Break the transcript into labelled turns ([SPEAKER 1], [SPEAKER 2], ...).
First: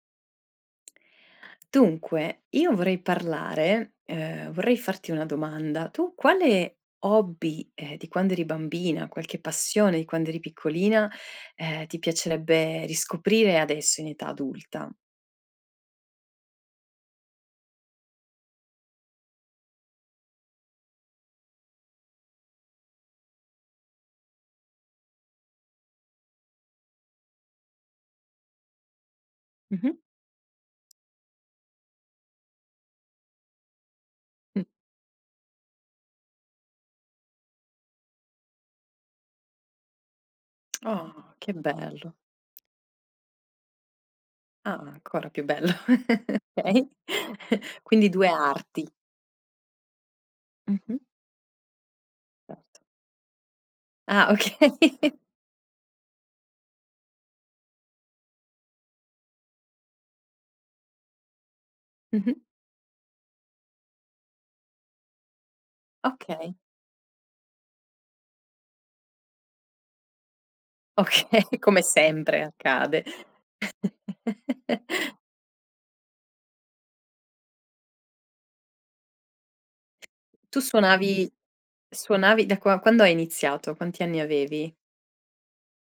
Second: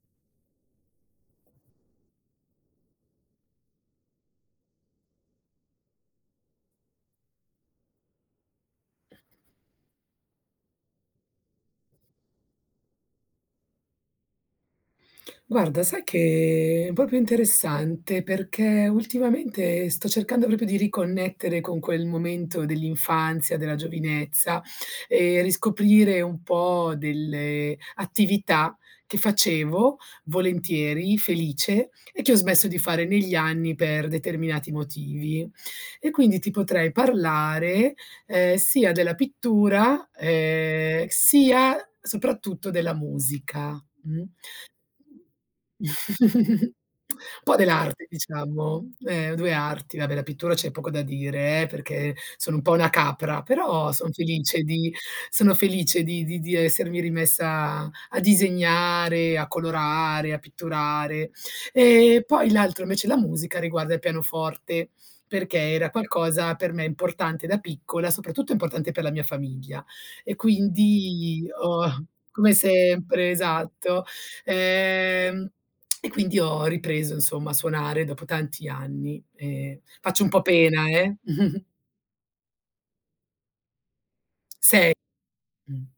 [SPEAKER 1] Dunque, io vorrei parlare, uhm, vorrei farti una domanda. Tu quale hobby, ehm, di quando eri bambina, qualche passione di quando eri piccolina, ehm, ti piacerebbe riscoprire adesso in età adulta?
[SPEAKER 2] Guarda, sai che è proprio interessante, perché ultimamente sto cercando proprio di riconnettere con quel momento dell'infanzia, della giovinezza e riscoprire un po' delle attività che facevo
[SPEAKER 1] Mh-mh.
[SPEAKER 2] volentieri, felice e che ho smesso di fare negli anni per
[SPEAKER 1] Mh.
[SPEAKER 2] determinati motivi. E quindi ti potrei parlare, ehm, sia della pittura, ehm,
[SPEAKER 1] Oh, che
[SPEAKER 2] sia,
[SPEAKER 1] bello.
[SPEAKER 2] soprattutto, della musica. Mh.
[SPEAKER 1] Ah, ancora più bello. Okay.
[SPEAKER 2] Un po' dell'arte
[SPEAKER 1] Quindi due arti.
[SPEAKER 2] diciamo, ehm, 2 arti, vabbè la pittura c'è poco da
[SPEAKER 1] Mh-mh.
[SPEAKER 2] dire eh, perché sono un po'
[SPEAKER 1] Certo.
[SPEAKER 2] una capra, però son
[SPEAKER 1] Ah
[SPEAKER 2] felice di
[SPEAKER 1] okay.
[SPEAKER 2] sono felice di di di essermi rimessa a disegnare, a colorare, a pitturare. Ehm,
[SPEAKER 1] Mh-mh.
[SPEAKER 2] poi l'altro invece la musica, riguarda il pianoforte, perché era qualcosa
[SPEAKER 1] Okay.
[SPEAKER 2] per me importante da piccola, soprattutto importante per la mia famiglia. E quindi
[SPEAKER 1] Okay, come
[SPEAKER 2] ho
[SPEAKER 1] sempre
[SPEAKER 2] come
[SPEAKER 1] accade.
[SPEAKER 2] sempre, esatto. Ehm, e quindi ho ripreso insomma a suonare dopo tanti anni e faccio un po'
[SPEAKER 1] Tu
[SPEAKER 2] pena eh.
[SPEAKER 1] suonavi suonavi da qua quando hai iniziato, quanti anni avevi?
[SPEAKER 2] 6. Mh.